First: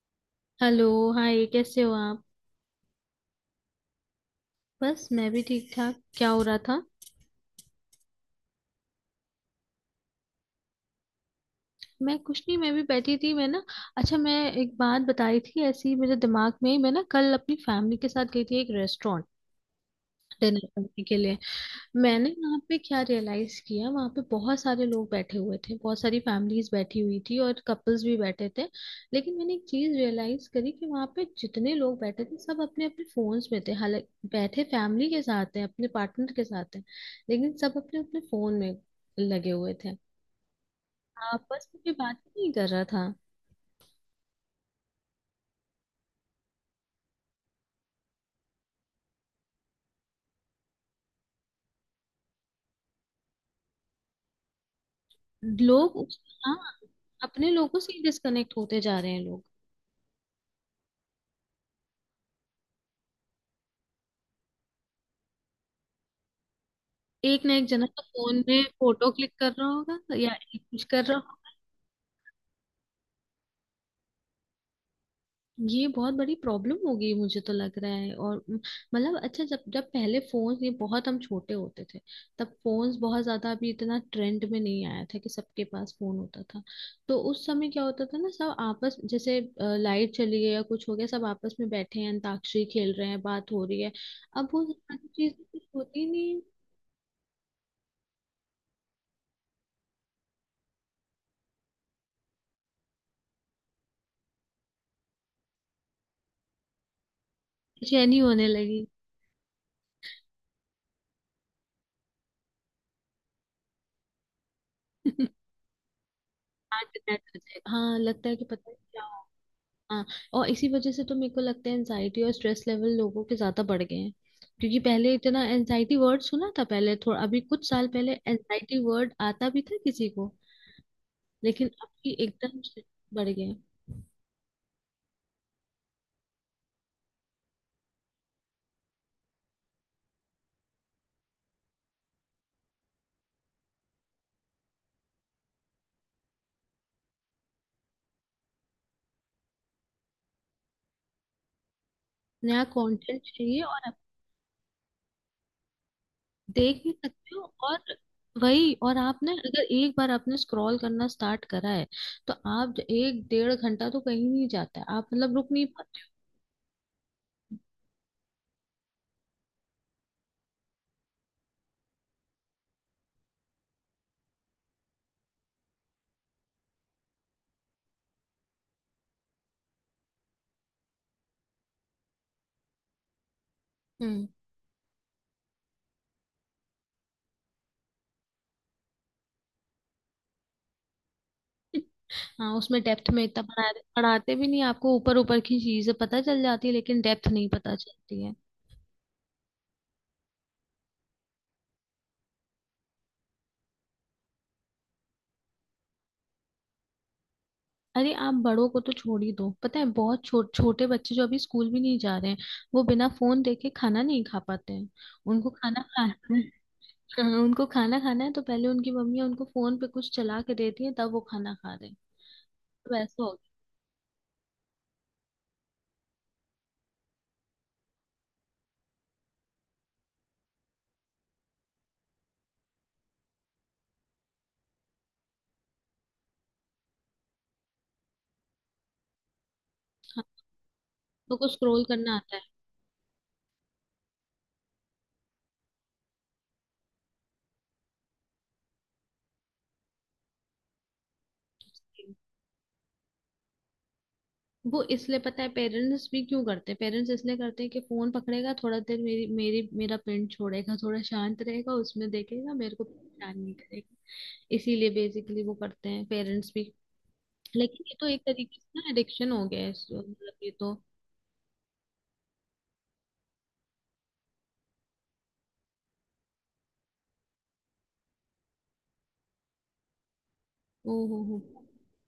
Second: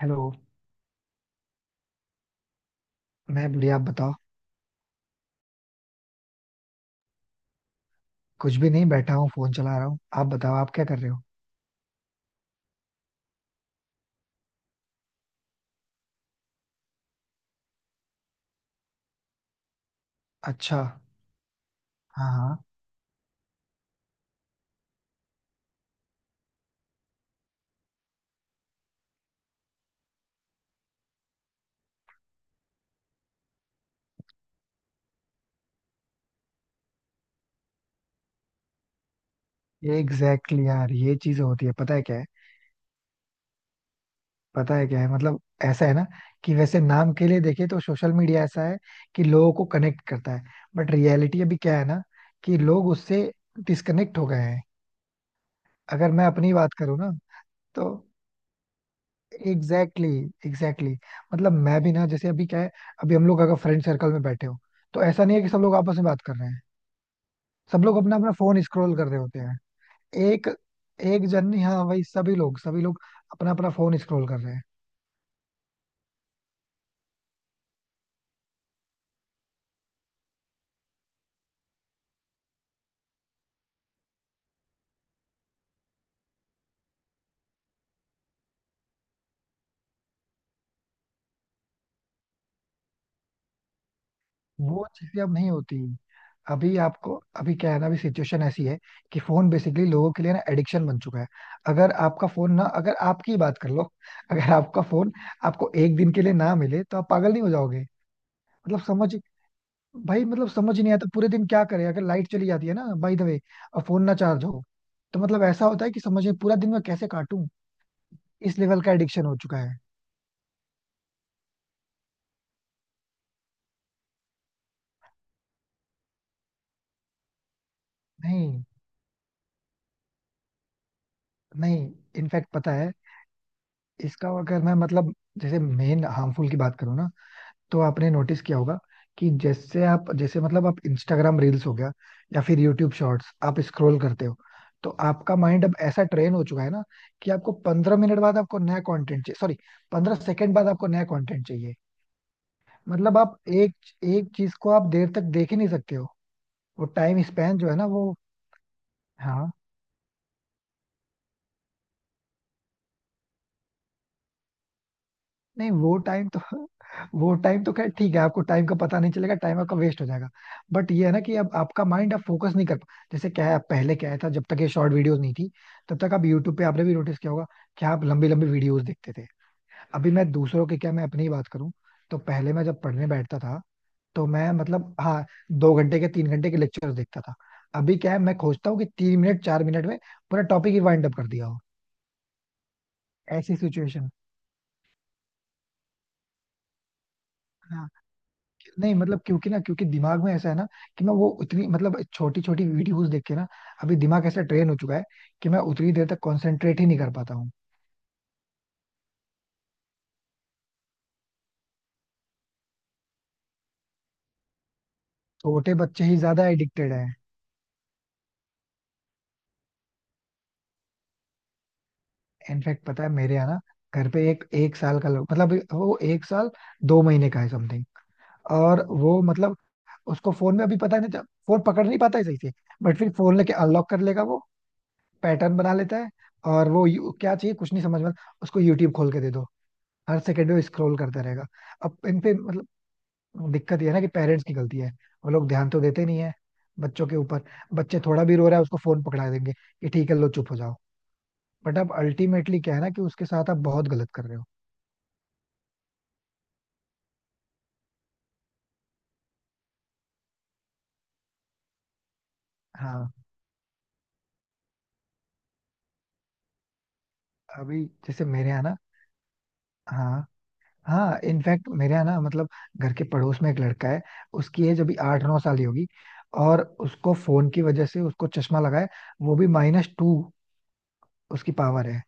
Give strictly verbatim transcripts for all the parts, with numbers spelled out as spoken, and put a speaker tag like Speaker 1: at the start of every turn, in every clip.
Speaker 1: Hello.
Speaker 2: Hello. Hi, कैसे हो आप?
Speaker 1: मैं बढ़िया, आप बताओ.
Speaker 2: बस, मैं भी ठीक ठाक। क्या हो रहा था?
Speaker 1: कुछ भी नहीं, बैठा हूँ फोन चला रहा हूँ, आप बताओ आप क्या कर रहे हो?
Speaker 2: मैं कुछ नहीं, मैं भी बैठी थी। मैं ना अच्छा मैं एक बात बताई थी ऐसी मेरे दिमाग में ही। मैं ना कल अपनी फैमिली के साथ गई थी एक रेस्टोरेंट डिनर
Speaker 1: अच्छा.
Speaker 2: करने के लिए। मैंने
Speaker 1: हाँ हाँ.
Speaker 2: वहां पे क्या रियलाइज किया, वहां पे बहुत सारे लोग बैठे हुए थे, बहुत सारी फैमिलीज बैठी हुई थी और कपल्स भी बैठे थे। लेकिन मैंने एक चीज रियलाइज करी कि वहां पे जितने लोग बैठे थे सब अपने अपने फोन्स में थे। हालांकि बैठे फैमिली के साथ हैं, अपने पार्टनर के साथ हैं, लेकिन सब अपने अपने फोन में लगे हुए थे।
Speaker 1: ये एग्जैक्टली exactly यार, ये चीज होती
Speaker 2: आपस
Speaker 1: है.
Speaker 2: में कोई
Speaker 1: पता है क्या
Speaker 2: बात
Speaker 1: है
Speaker 2: ही नहीं कर रहा था।
Speaker 1: पता है क्या है मतलब, ऐसा है ना कि वैसे नाम के लिए देखे तो सोशल मीडिया ऐसा है कि लोगों को कनेक्ट करता है, बट रियलिटी अभी क्या है ना, कि लोग उससे डिस्कनेक्ट हो गए हैं.
Speaker 2: लोग
Speaker 1: अगर
Speaker 2: उस,
Speaker 1: मैं अपनी
Speaker 2: हाँ,
Speaker 1: बात करूँ ना,
Speaker 2: अपने लोगों
Speaker 1: तो
Speaker 2: से डिस्कनेक्ट होते जा रहे हैं लोग।
Speaker 1: Exactly exactly, exactly exactly. मतलब मैं भी ना, जैसे अभी क्या है, अभी हम लोग अगर फ्रेंड सर्कल में बैठे हो, तो ऐसा नहीं है कि सब लोग आपस में बात कर रहे हैं.
Speaker 2: एक ना एक
Speaker 1: सब
Speaker 2: जना
Speaker 1: लोग
Speaker 2: तो
Speaker 1: अपना अपना
Speaker 2: फोन
Speaker 1: फोन
Speaker 2: में
Speaker 1: स्क्रॉल कर
Speaker 2: फोटो
Speaker 1: रहे
Speaker 2: क्लिक
Speaker 1: होते
Speaker 2: कर
Speaker 1: हैं.
Speaker 2: रहा होगा या
Speaker 1: एक
Speaker 2: एक कुछ कर
Speaker 1: एक
Speaker 2: रहा।
Speaker 1: जन नहीं, हाँ वही, सभी लोग सभी लोग अपना अपना फोन स्क्रॉल कर रहे हैं.
Speaker 2: ये बहुत बड़ी प्रॉब्लम हो गई मुझे तो लग रहा है। और म, मतलब अच्छा जब जब पहले फोन, ये बहुत हम छोटे होते थे तब फोन्स बहुत ज्यादा अभी इतना ट्रेंड में नहीं आया था कि सबके पास फोन होता था। तो उस समय क्या होता था ना, सब आपस जैसे लाइट चली गई या कुछ हो गया सब आपस में बैठे हैं, अंताक्षरी खेल रहे हैं, बात हो रही है। अब वो
Speaker 1: वो
Speaker 2: सारी
Speaker 1: चीजें अब
Speaker 2: चीजें
Speaker 1: नहीं
Speaker 2: कुछ
Speaker 1: होती.
Speaker 2: होती ही नहीं है।
Speaker 1: अभी आपको, अभी क्या है ना, अभी सिचुएशन ऐसी है कि फोन बेसिकली लोगों के लिए ना एडिक्शन बन चुका है. अगर आपका फोन ना अगर आपकी ही बात कर लो अगर आपका फोन आपको एक दिन के लिए ना मिले, तो आप पागल नहीं हो जाओगे?
Speaker 2: बेचैनी होने
Speaker 1: मतलब
Speaker 2: लगी।
Speaker 1: समझ भाई मतलब समझ ही नहीं आता पूरे दिन क्या करें, अगर लाइट चली जाती है ना बाय द वे, और फोन ना चार्ज हो, तो मतलब ऐसा होता है कि समझ में पूरा दिन मैं
Speaker 2: हार्ट
Speaker 1: कैसे
Speaker 2: अटैक हो
Speaker 1: काटूं.
Speaker 2: जाएगा। हाँ, लगता है कि
Speaker 1: इस
Speaker 2: पता नहीं
Speaker 1: लेवल का
Speaker 2: क्या।
Speaker 1: एडिक्शन हो चुका है.
Speaker 2: हाँ, और इसी वजह से तो मेरे को लगता है एनजाइटी और स्ट्रेस लेवल लोगों के ज्यादा बढ़ गए हैं। क्योंकि पहले इतना एनजाइटी वर्ड सुना था, पहले थोड़ा अभी कुछ साल पहले
Speaker 1: नहीं.
Speaker 2: एनजाइटी वर्ड आता भी था किसी को, लेकिन अब
Speaker 1: नहीं.
Speaker 2: ये
Speaker 1: इनफैक्ट
Speaker 2: एकदम
Speaker 1: पता
Speaker 2: से
Speaker 1: है,
Speaker 2: बढ़ गए हैं।
Speaker 1: इसका अगर मैं मतलब, जैसे मेन हार्मफुल की बात करूँ ना, तो आपने नोटिस किया होगा कि जैसे आप जैसे मतलब आप इंस्टाग्राम रील्स हो गया या फिर यूट्यूब शॉर्ट्स आप स्क्रॉल करते हो, तो आपका माइंड अब ऐसा ट्रेन हो चुका है ना कि आपको पंद्रह मिनट बाद आपको नया कंटेंट चाहिए, सॉरी, पंद्रह सेकंड बाद आपको नया कंटेंट चाहिए.
Speaker 2: नया
Speaker 1: मतलब
Speaker 2: कंटेंट
Speaker 1: आप
Speaker 2: चाहिए
Speaker 1: एक
Speaker 2: और आप
Speaker 1: एक चीज को आप देर तक देख ही नहीं सकते हो.
Speaker 2: देख
Speaker 1: वो
Speaker 2: भी
Speaker 1: टाइम
Speaker 2: सकते हो।
Speaker 1: स्पैन जो है ना
Speaker 2: और
Speaker 1: वो.
Speaker 2: वही, और आपने
Speaker 1: हाँ.
Speaker 2: अगर एक बार आपने स्क्रॉल करना स्टार्ट करा है तो आप एक डेढ़ घंटा तो कहीं नहीं जाता है, आप मतलब रुक नहीं
Speaker 1: नहीं वो
Speaker 2: पाते।
Speaker 1: टाइम तो वो टाइम तो खैर ठीक है, आपको टाइम का पता नहीं चलेगा, टाइम आपका वेस्ट हो जाएगा. बट ये है ना कि अब आपका माइंड आप फोकस नहीं कर पा. जैसे क्या है, पहले क्या था, जब तक ये शॉर्ट वीडियोस नहीं थी, तब तक आप यूट्यूब पे, आपने भी नोटिस किया होगा कि आप लंबी लंबी वीडियोस देखते थे. अभी मैं दूसरों की क्या, मैं अपनी ही बात करूं तो पहले मैं जब पढ़ने बैठता था,
Speaker 2: हम्म।
Speaker 1: तो मैं मतलब हाँ, दो घंटे के तीन घंटे के लेक्चर देखता था. अभी क्या है, मैं खोजता हूँ कि तीन मिनट चार मिनट में पूरा टॉपिक ही वाइंड अप कर दिया हो.
Speaker 2: हाँ, उसमें डेप्थ में इतना
Speaker 1: ऐसी
Speaker 2: पढ़ा,
Speaker 1: सिचुएशन.
Speaker 2: पढ़ाते भी नहीं आपको, ऊपर ऊपर की चीजें पता चल जाती है लेकिन डेप्थ नहीं पता चलती है।
Speaker 1: नहीं मतलब, क्योंकि ना, क्योंकि दिमाग में ऐसा है ना कि मैं वो उतनी मतलब छोटी छोटी वीडियोस देख के ना अभी दिमाग ऐसा ट्रेन हो चुका है कि मैं उतनी देर तक कंसंट्रेट ही नहीं कर पाता हूँ.
Speaker 2: अरे आप बड़ों को तो छोड़ ही दो, पता है बहुत छो, छोटे बच्चे जो अभी स्कूल भी नहीं जा रहे हैं वो बिना फोन देखे खाना नहीं खा पाते हैं। उनको
Speaker 1: छोटे
Speaker 2: खाना
Speaker 1: बच्चे ही
Speaker 2: खाना
Speaker 1: ज्यादा एडिक्टेड हैं.
Speaker 2: हाँ, उनको खाना खाना है तो पहले उनकी मम्मी उनको फोन पे कुछ चला के देती है तब वो खाना खा रहे हैं।
Speaker 1: इनफैक्ट
Speaker 2: तो
Speaker 1: पता है,
Speaker 2: ऐसा हो
Speaker 1: मेरे यहाँ
Speaker 2: गया,
Speaker 1: ना, घर पे एक एक साल का लड़का, मतलब वो एक साल दो महीने का है समथिंग. और वो मतलब उसको फोन में अभी पता नहीं, फोन पकड़ नहीं पाता है सही से, बट फिर फोन लेके अनलॉक कर लेगा वो, पैटर्न बना लेता है. और वो यू- क्या चाहिए कुछ नहीं समझ में आता, उसको यूट्यूब खोल के दे दो, हर सेकंड में स्क्रॉल करता
Speaker 2: तो
Speaker 1: रहेगा.
Speaker 2: कुछ स्क्रोल
Speaker 1: अब
Speaker 2: करना
Speaker 1: इन पे
Speaker 2: आता
Speaker 1: मतलब, दिक्कत ये है ना कि पेरेंट्स की गलती है, वो लोग ध्यान तो देते नहीं है बच्चों के ऊपर. बच्चे थोड़ा भी रो रहा है उसको फोन पकड़ा देंगे कि ठीक है लो चुप हो जाओ. बट अब
Speaker 2: है।
Speaker 1: अल्टीमेटली क्या है ना कि उसके साथ आप बहुत गलत कर रहे हो.
Speaker 2: वो इसलिए, पता है पेरेंट्स भी क्यों करते हैं? पेरेंट्स इसलिए करते हैं कि फोन पकड़ेगा थोड़ा देर, मेरी मेरी मेरा पिंड छोड़ेगा, थोड़ा शांत रहेगा, उसमें देखेगा, मेरे को
Speaker 1: हाँ.
Speaker 2: परेशान नहीं करेगा। इसीलिए बेसिकली वो करते हैं पेरेंट्स भी।
Speaker 1: अभी
Speaker 2: लेकिन ये तो एक
Speaker 1: जैसे मेरे
Speaker 2: तरीके
Speaker 1: यहाँ ना.
Speaker 2: से ना एडिक्शन हो गया है इस-
Speaker 1: हाँ
Speaker 2: मतलब ये तो।
Speaker 1: हाँ. इनफैक्ट मेरे यहाँ ना मतलब, घर के पड़ोस में एक लड़का है, उसकी एज अभी आठ नौ साल ही होगी. और उसको फोन की वजह से उसको चश्मा लगा है, वो भी माइनस टू
Speaker 2: ओ हो हो।
Speaker 1: उसकी पावर है.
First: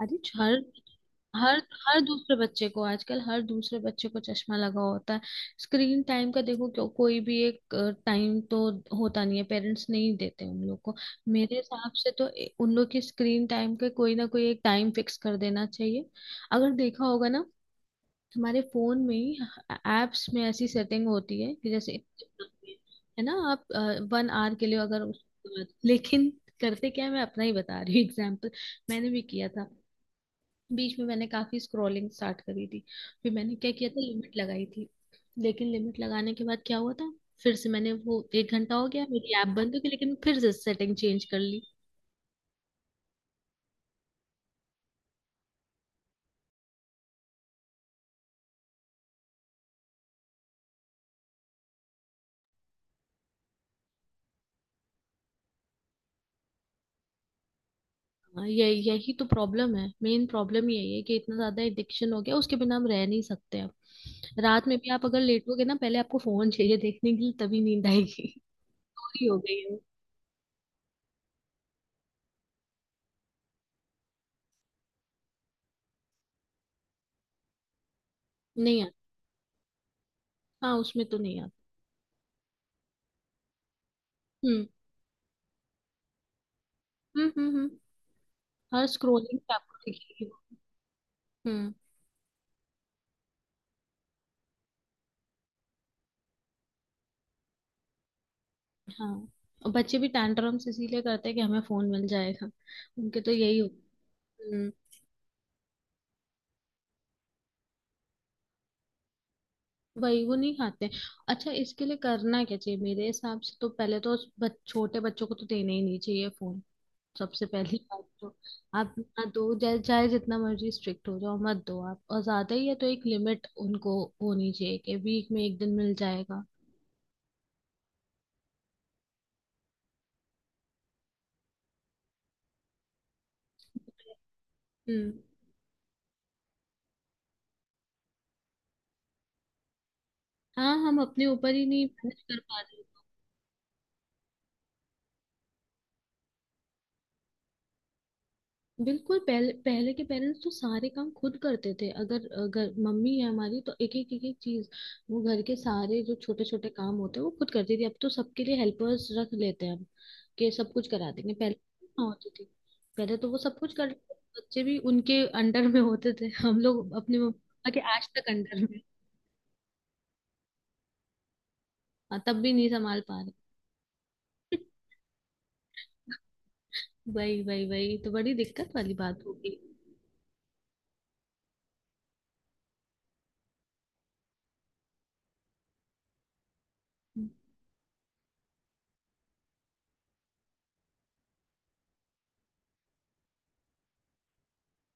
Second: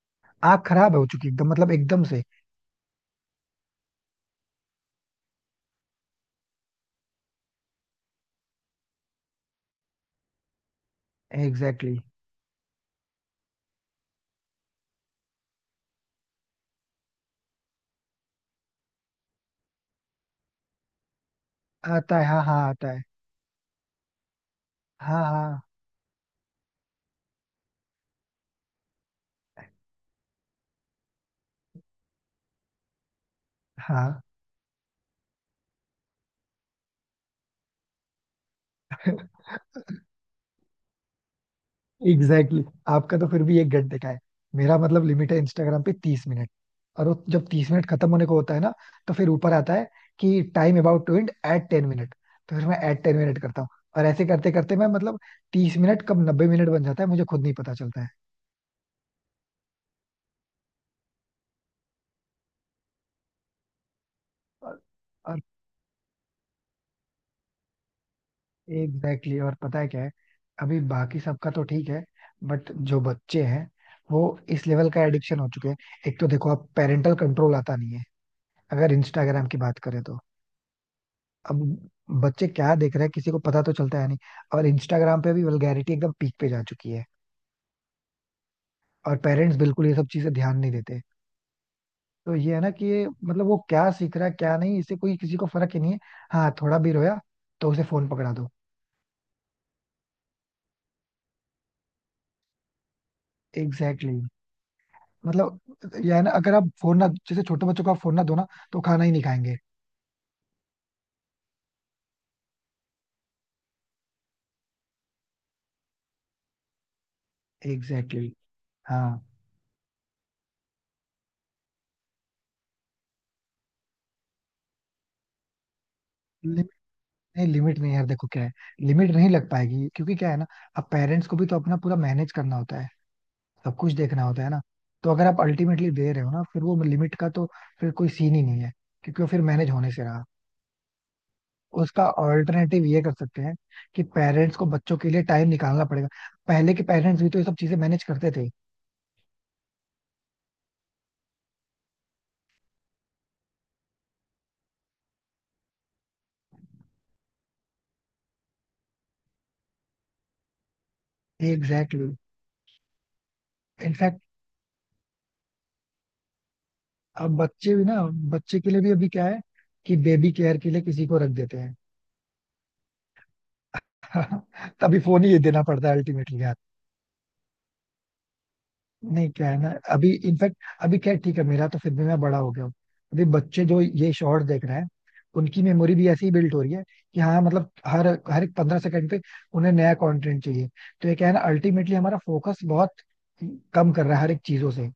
Speaker 2: अरे हर
Speaker 1: आँख खराब हो चुकी एकदम,
Speaker 2: हर
Speaker 1: मतलब
Speaker 2: हर
Speaker 1: एकदम से.
Speaker 2: दूसरे बच्चे को आजकल, हर दूसरे बच्चे को चश्मा लगा होता है। स्क्रीन टाइम का देखो, क्यों कोई भी एक टाइम तो होता नहीं है, पेरेंट्स नहीं देते उन लोग को। मेरे
Speaker 1: एग्जैक्टली
Speaker 2: हिसाब
Speaker 1: exactly.
Speaker 2: से तो ए- उन लोग की स्क्रीन टाइम का कोई ना कोई एक टाइम फिक्स कर देना चाहिए। अगर देखा होगा ना, हमारे फोन में ही एप्स में ऐसी सेटिंग होती है कि जैसे,
Speaker 1: आता है, हाँ हाँ आता है.
Speaker 2: है ना, आप वन आवर के लिए अगर उस,
Speaker 1: हाँ हाँ
Speaker 2: लेकिन करते क्या है, मैं अपना ही बता रही हूँ एग्जाम्पल। मैंने भी किया था, बीच में मैंने काफी स्क्रॉलिंग स्टार्ट करी थी, फिर मैंने क्या किया था
Speaker 1: हाँ.
Speaker 2: लिमिट लगाई थी। लेकिन लिमिट लगाने के बाद क्या हुआ था, फिर से मैंने, वो एक घंटा हो गया, मेरी ऐप बंद हो गई लेकिन फिर से सेटिंग चेंज कर ली।
Speaker 1: Exactly exactly. आपका तो फिर भी एक घंटे का है, मेरा मतलब लिमिट है इंस्टाग्राम पे तीस मिनट. और वो जब तीस मिनट खत्म होने को होता है ना, तो फिर ऊपर आता है कि टाइम अबाउट टू एंड एट टेन मिनट. तो फिर मैं एट टेन मिनट करता हूँ, और ऐसे करते करते मैं मतलब तीस मिनट कब नब्बे मिनट बन जाता है मुझे खुद नहीं पता चलता है.
Speaker 2: हाँ, ये यही तो प्रॉब्लम है, मेन प्रॉब्लम यही है कि इतना ज्यादा एडिक्शन हो गया उसके बिना हम रह नहीं सकते अब। रात में
Speaker 1: और
Speaker 2: भी आप अगर
Speaker 1: और
Speaker 2: लेटोगे ना, पहले आपको फोन चाहिए देखने के लिए तभी नींद आएगी। पूरी
Speaker 1: एग्जैक्टली
Speaker 2: हो
Speaker 1: exactly, और
Speaker 2: गई है
Speaker 1: पता
Speaker 2: वो।
Speaker 1: है क्या है? अभी बाकी सबका तो ठीक है, बट जो बच्चे हैं वो इस लेवल का एडिक्शन हो चुके हैं. एक तो देखो, आप पेरेंटल कंट्रोल आता नहीं है
Speaker 2: नहीं
Speaker 1: अगर
Speaker 2: आता।
Speaker 1: इंस्टाग्राम की बात करें तो.
Speaker 2: हाँ, उसमें तो नहीं
Speaker 1: अब
Speaker 2: आता।
Speaker 1: बच्चे क्या देख रहे हैं किसी को पता तो चलता है नहीं.
Speaker 2: हम्म
Speaker 1: और इंस्टाग्राम पे भी वल्गैरिटी एकदम पीक पे जा चुकी है.
Speaker 2: हम्म हम्म हम्म। हर
Speaker 1: और
Speaker 2: स्क्रोलिंग पे
Speaker 1: पेरेंट्स
Speaker 2: आपको
Speaker 1: बिल्कुल ये सब
Speaker 2: दिखेगी
Speaker 1: चीजें
Speaker 2: वो।
Speaker 1: ध्यान नहीं देते.
Speaker 2: हम्म।
Speaker 1: तो ये है ना कि ये मतलब वो क्या सीख रहा है क्या नहीं इससे कोई किसी को फर्क ही नहीं है. हाँ थोड़ा भी रोया तो उसे फोन पकड़ा दो.
Speaker 2: हाँ, और बच्चे भी टैंट्रम्स इसीलिए करते हैं कि हमें फोन मिल जाएगा, उनके तो यही हो।
Speaker 1: Exactly exactly.
Speaker 2: हम्म।
Speaker 1: मतलब, ये है ना अगर आप फोन ना, जैसे छोटे बच्चों को आप फोन ना दो ना, तो खाना ही नहीं खाएंगे.
Speaker 2: वही, वो नहीं खाते। अच्छा, इसके लिए करना क्या चाहिए मेरे हिसाब से, तो पहले तो उस बच, छोटे बच्चों को तो देना ही नहीं चाहिए फोन, सबसे पहली बात
Speaker 1: एग्जैक्टली
Speaker 2: तो।
Speaker 1: exactly.
Speaker 2: आप ना
Speaker 1: हाँ.
Speaker 2: दो, चाहे चाहे जितना मर्जी स्ट्रिक्ट हो जाओ मत दो आप, और ज्यादा ही है तो एक लिमिट उनको होनी चाहिए कि वीक में एक दिन मिल जाएगा।
Speaker 1: लिमिट. नहीं, लिमिट नहीं यार, देखो क्या है, लिमिट नहीं लग पाएगी क्योंकि क्या है ना, अब पेरेंट्स को भी तो अपना पूरा मैनेज करना होता है, सब कुछ देखना होता है ना. तो
Speaker 2: हम्म।
Speaker 1: अगर आप अल्टीमेटली दे रहे हो ना फिर वो लिमिट का तो फिर कोई सीन ही नहीं है, क्योंकि वो फिर मैनेज होने से रहा.
Speaker 2: हाँ, हम अपने ऊपर ही नहीं
Speaker 1: उसका
Speaker 2: मैनेज कर पाते।
Speaker 1: ऑल्टरनेटिव ये कर सकते हैं कि पेरेंट्स को बच्चों के लिए टाइम निकालना पड़ेगा. पहले के पेरेंट्स भी तो ये सब चीजें मैनेज करते थे.
Speaker 2: बिल्कुल, पहले पहले के पेरेंट्स तो सारे काम खुद करते थे। अगर अगर मम्मी है हमारी तो एक एक एक एक चीज, वो घर के सारे जो छोटे छोटे काम होते हैं वो खुद करती थी। अब तो सबके लिए हेल्पर्स रख लेते हैं हम कि सब कुछ करा देंगे, पहले
Speaker 1: एग्जैक्टली
Speaker 2: ना
Speaker 1: exactly.
Speaker 2: होती थी, पहले तो वो सब कुछ कर,
Speaker 1: इनफैक्ट
Speaker 2: बच्चे भी उनके अंडर में होते थे। हम लोग अपने
Speaker 1: अब
Speaker 2: मम्मा
Speaker 1: बच्चे
Speaker 2: के
Speaker 1: भी ना,
Speaker 2: आज तक
Speaker 1: बच्चे
Speaker 2: अंडर
Speaker 1: के
Speaker 2: में।
Speaker 1: लिए भी अभी क्या है, कि बेबी केयर के लिए किसी को रख देते हैं.
Speaker 2: हाँ, तब भी नहीं संभाल पा रहे।
Speaker 1: तभी फोन ही देना पड़ता है अल्टीमेटली.
Speaker 2: वही वही वही तो बड़ी दिक्कत वाली बात
Speaker 1: नहीं क्या
Speaker 2: होगी।
Speaker 1: है ना अभी इनफैक्ट, अभी क्या है, ठीक है मेरा तो फिर भी मैं बड़ा हो गया हूँ. अभी बच्चे जो ये शॉर्ट्स देख रहे हैं उनकी मेमोरी भी ऐसी ही बिल्ट हो रही है कि
Speaker 2: हम्म,
Speaker 1: हाँ मतलब हर हर एक पंद्रह सेकंड पे उन्हें नया कंटेंट चाहिए. तो ये क्या है ना, अल्टीमेटली हमारा फोकस बहुत कम कर रहा है हर एक चीजों से.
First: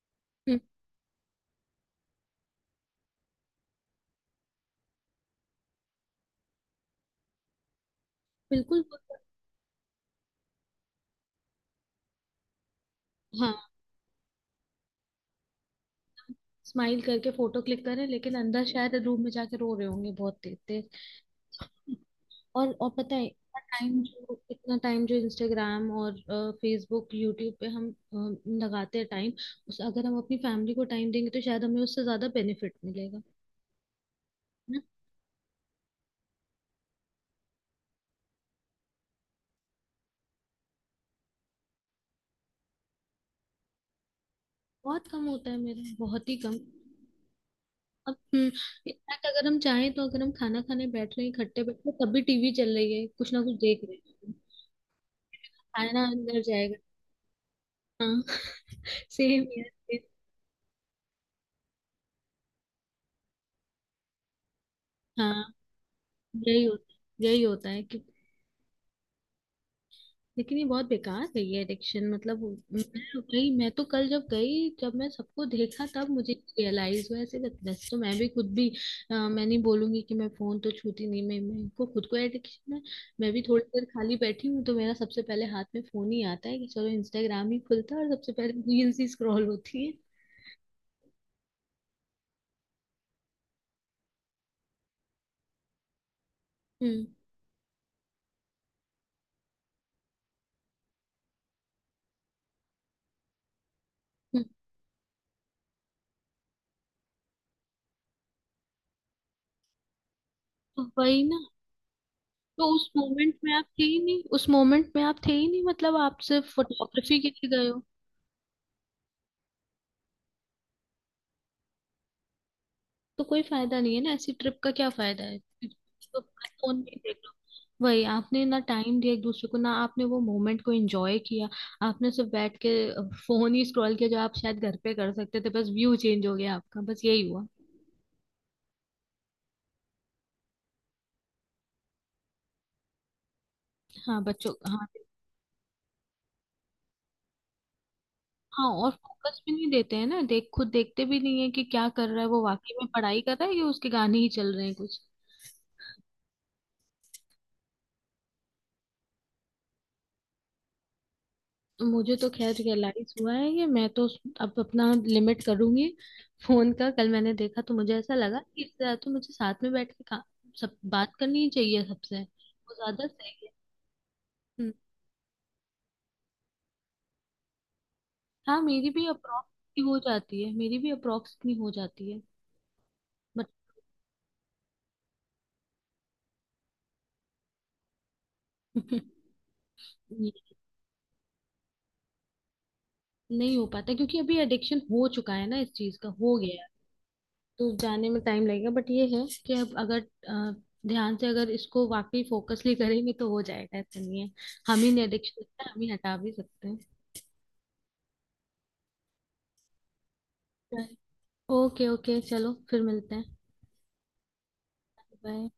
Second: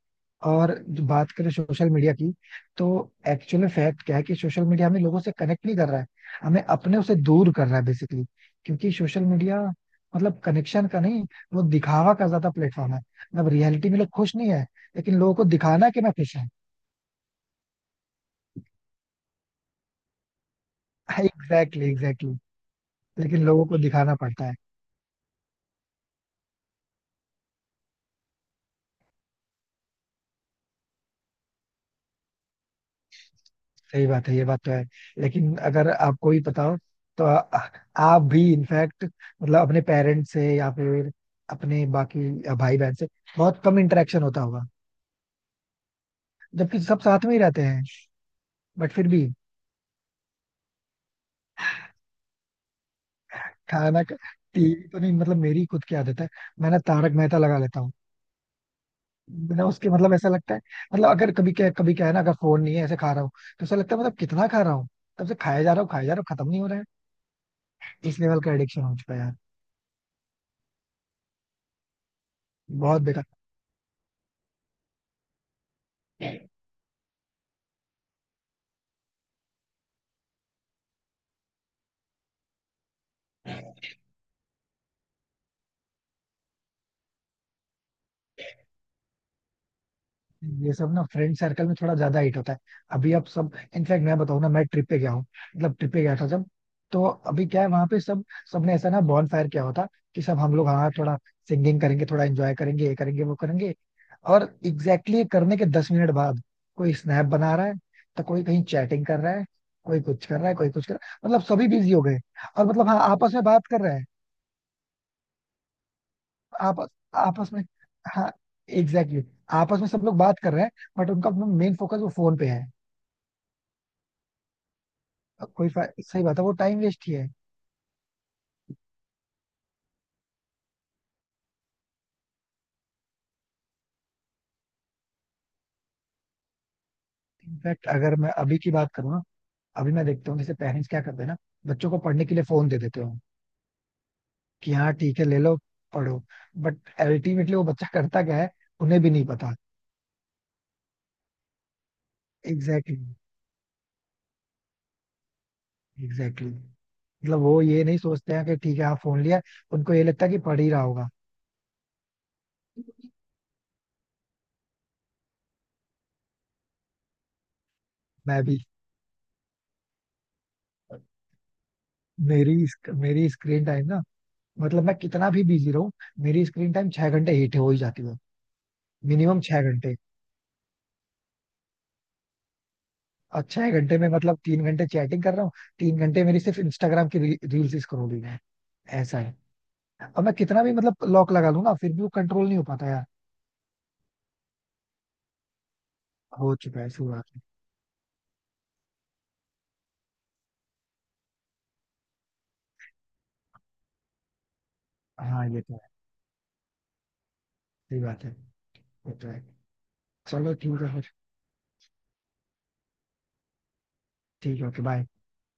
Speaker 1: और जो बात करें सोशल मीडिया की, तो एक्चुअल में फैक्ट क्या है कि सोशल मीडिया हमें लोगों से कनेक्ट नहीं कर रहा है, हमें अपने उसे दूर कर रहा है बेसिकली.
Speaker 2: बिल्कुल।
Speaker 1: क्योंकि सोशल मीडिया मतलब कनेक्शन का नहीं, वो दिखावा का ज्यादा प्लेटफॉर्म है. अब
Speaker 2: हाँ,
Speaker 1: रियलिटी में लोग खुश नहीं है, लेकिन लोगों को दिखाना है कि मैं खुश हूँ.
Speaker 2: स्माइल करके फोटो क्लिक करें लेकिन अंदर शायद रूम में जाके रो रहे होंगे बहुत तेज तेज।
Speaker 1: Exactly exactly.
Speaker 2: और और पता है,
Speaker 1: लेकिन
Speaker 2: इतना
Speaker 1: लोगों को
Speaker 2: टाइम
Speaker 1: दिखाना
Speaker 2: जो,
Speaker 1: पड़ता है.
Speaker 2: इतना टाइम जो इंस्टाग्राम और फेसबुक यूट्यूब पे हम अ, लगाते हैं टाइम, उस अगर हम अपनी फैमिली को टाइम देंगे तो शायद हमें उससे ज्यादा बेनिफिट मिलेगा, है
Speaker 1: सही बात है, ये बात तो
Speaker 2: ना?
Speaker 1: है. लेकिन अगर आपको भी पता हो, तो आ, आप भी इनफैक्ट मतलब अपने पेरेंट्स से या फिर अपने बाकी भाई बहन से बहुत कम इंटरेक्शन होता होगा,
Speaker 2: बहुत कम होता है मेरा, बहुत ही कम।
Speaker 1: जबकि सब साथ में ही रहते हैं.
Speaker 2: अब
Speaker 1: बट फिर
Speaker 2: इनफैक्ट
Speaker 1: भी
Speaker 2: अगर हम चाहें, तो अगर हम खाना खाने बैठ रहे हैं इकट्ठे बैठ रहे हैं, तब भी टीवी चल रही है कुछ ना कुछ देख रहे
Speaker 1: खाना
Speaker 2: हैं,
Speaker 1: टीवी तो नहीं, मतलब मेरी खुद की
Speaker 2: खाना
Speaker 1: आदत है.
Speaker 2: अंदर
Speaker 1: मैं
Speaker 2: जाएगा।
Speaker 1: ना तारक मेहता लगा लेता हूँ.
Speaker 2: हाँ सेम
Speaker 1: बिना
Speaker 2: यार
Speaker 1: उसके
Speaker 2: same।
Speaker 1: मतलब ऐसा लगता है, मतलब अगर कभी क्या, कभी क्या है ना, अगर फोन नहीं है ऐसे खा रहा हूँ, तो ऐसा लगता है मतलब कितना खा रहा हूँ, तब से
Speaker 2: हाँ,
Speaker 1: खाया जा रहा हूँ खाया जा रहा हूँ, खत्म नहीं
Speaker 2: यही
Speaker 1: हो रहा है.
Speaker 2: होता यही होता है कि,
Speaker 1: इस लेवल का एडिक्शन हो चुका है यार.
Speaker 2: लेकिन ये बहुत बेकार है ये एडिक्शन मतलब। मैं
Speaker 1: बहुत बेकार.
Speaker 2: गई मैं तो कल जब गई, जब मैं सबको देखा तब मुझे रियलाइज हुआ ऐसे। बत- वैसे तो मैं भी खुद भी अ, मैं नहीं बोलूंगी कि मैं फोन तो छूती नहीं, मैं, मेरे को खुद को एडिक्शन है। मैं भी थोड़ी देर खाली बैठी हूँ तो मेरा सबसे पहले हाथ में फोन ही आता है कि चलो इंस्टाग्राम ही खुलता है और सबसे पहले रील्स ही स्क्रॉल होती है।
Speaker 1: ये सब ना फ्रेंड सर्कल में थोड़ा ज्यादा हिट होता है. अभी अब सब. इनफैक्ट मैं बताऊं ना, मैं ट्रिप पे गया हूँ, मतलब ट्रिप पे गया था जब, तो
Speaker 2: हम्म।
Speaker 1: अभी क्या है वहां पे सब, सबने ऐसा ना बॉन फायर किया होता कि सब हम लोग हाँ थोड़ा सिंगिंग करेंगे, थोड़ा एंजॉय करेंगे, ये करेंगे वो करेंगे. और
Speaker 2: हम्म,
Speaker 1: एग्जैक्टली exactly करने के दस मिनट बाद कोई स्नैप बना रहा है, तो कोई कहीं चैटिंग कर रहा है, कोई कुछ कर रहा है कोई
Speaker 2: तो
Speaker 1: कुछ कर रहा है,
Speaker 2: वही ना।
Speaker 1: मतलब सभी बिजी हो गए.
Speaker 2: तो
Speaker 1: और
Speaker 2: उस
Speaker 1: मतलब हाँ,
Speaker 2: मोमेंट
Speaker 1: आपस में
Speaker 2: में आप
Speaker 1: बात कर
Speaker 2: थे
Speaker 1: रहे
Speaker 2: ही
Speaker 1: हैं.
Speaker 2: नहीं उस मोमेंट में आप थे ही नहीं, मतलब आप सिर्फ
Speaker 1: आप
Speaker 2: फोटोग्राफी के लिए
Speaker 1: आपस में.
Speaker 2: गए।
Speaker 1: हाँ. Exactly exactly. आपस में सब लोग बात कर रहे हैं, बट उनका मेन फोकस वो फोन पे है.
Speaker 2: तो कोई फायदा नहीं है ना, ऐसी ट्रिप का क्या फायदा है?
Speaker 1: अब कोई फा-
Speaker 2: तो
Speaker 1: सही बात है, वो
Speaker 2: फोन
Speaker 1: टाइम
Speaker 2: में ही
Speaker 1: वेस्ट ही
Speaker 2: देख
Speaker 1: है.
Speaker 2: लो। वही, आपने ना टाइम दिया एक दूसरे को, ना आपने वो मोमेंट को एंजॉय किया, आपने सिर्फ बैठ के फोन ही स्क्रॉल किया जो आप शायद घर पे कर सकते थे। बस व्यू चेंज हो गया आपका, बस यही हुआ।
Speaker 1: इनफैक्ट अगर मैं अभी की बात करूँ ना, अभी मैं देखता हूँ जैसे पेरेंट्स क्या करते हैं ना, बच्चों को पढ़ने के लिए फोन दे देते हो
Speaker 2: हाँ, बच्चों,
Speaker 1: कि
Speaker 2: हाँ।
Speaker 1: हाँ ठीक है ले लो पढ़ो, बट अल्टीमेटली वो बच्चा करता क्या है,
Speaker 2: हाँ, और
Speaker 1: उन्हें भी नहीं
Speaker 2: फोकस भी
Speaker 1: पता.
Speaker 2: नहीं देते हैं ना, देख, खुद देखते भी नहीं है कि क्या कर रहा है वो, वाकई में
Speaker 1: एग्जैक्टली exactly,
Speaker 2: पढ़ाई कर रहा है या उसके गाने ही चल रहे हैं कुछ।
Speaker 1: Exactly exactly. मतलब वो ये नहीं सोचते हैं कि ठीक है हाँ फोन लिया, उनको ये लगता है कि पढ़ ही रहा होगा.
Speaker 2: मुझे तो खैर रियलाइज हुआ है कि मैं तो अब अपना लिमिट करूंगी फोन का। कल मैंने देखा तो मुझे ऐसा लगा
Speaker 1: मैं
Speaker 2: कि
Speaker 1: भी.
Speaker 2: इससे ज्यादा तो मुझे साथ में बैठ के का, सब बात करनी ही चाहिए सबसे,
Speaker 1: मेरी
Speaker 2: वो ज्यादा
Speaker 1: मेरी
Speaker 2: सही है।
Speaker 1: स्क्रीन टाइम ना,
Speaker 2: हम्म,
Speaker 1: मतलब मैं कितना भी बिजी रहूं, मेरी स्क्रीन टाइम छह घंटे हिट हो ही जाती है.
Speaker 2: हाँ, मेरी भी
Speaker 1: मिनिमम छह
Speaker 2: अप्रोक्स
Speaker 1: घंटे
Speaker 2: हो जाती है मेरी भी अप्रोक्स इतनी हो जाती है।
Speaker 1: और
Speaker 2: बट
Speaker 1: छह घंटे में मतलब तीन घंटे चैटिंग कर रहा हूँ, तीन घंटे मेरी सिर्फ इंस्टाग्राम की रील्स स्क्रॉलिंग है. ऐसा है. और मैं कितना भी मतलब लॉक लगा लूं ना फिर भी वो कंट्रोल नहीं हो पाता यार.
Speaker 2: नहीं हो पाता क्योंकि अभी एडिक्शन हो चुका है ना, इस चीज का हो
Speaker 1: हो
Speaker 2: गया है।
Speaker 1: चुका है शुरुआत में.
Speaker 2: तो जाने में टाइम लगेगा, बट ये है कि अब अगर अ, ध्यान से अगर इसको वाकई फोकसली करेंगे तो हो जाएगा, ऐसा नहीं है। हम ही नहीं, एडिक्शन
Speaker 1: हाँ ये
Speaker 2: है
Speaker 1: तो
Speaker 2: हम
Speaker 1: है,
Speaker 2: ही हटा भी सकते
Speaker 1: सही बात है, ये तो है, चलो ठीक
Speaker 2: हैं।
Speaker 1: है फिर.
Speaker 2: ओके ओके, चलो फिर मिलते हैं।
Speaker 1: ठीक है, ओके बाय.
Speaker 2: बाय।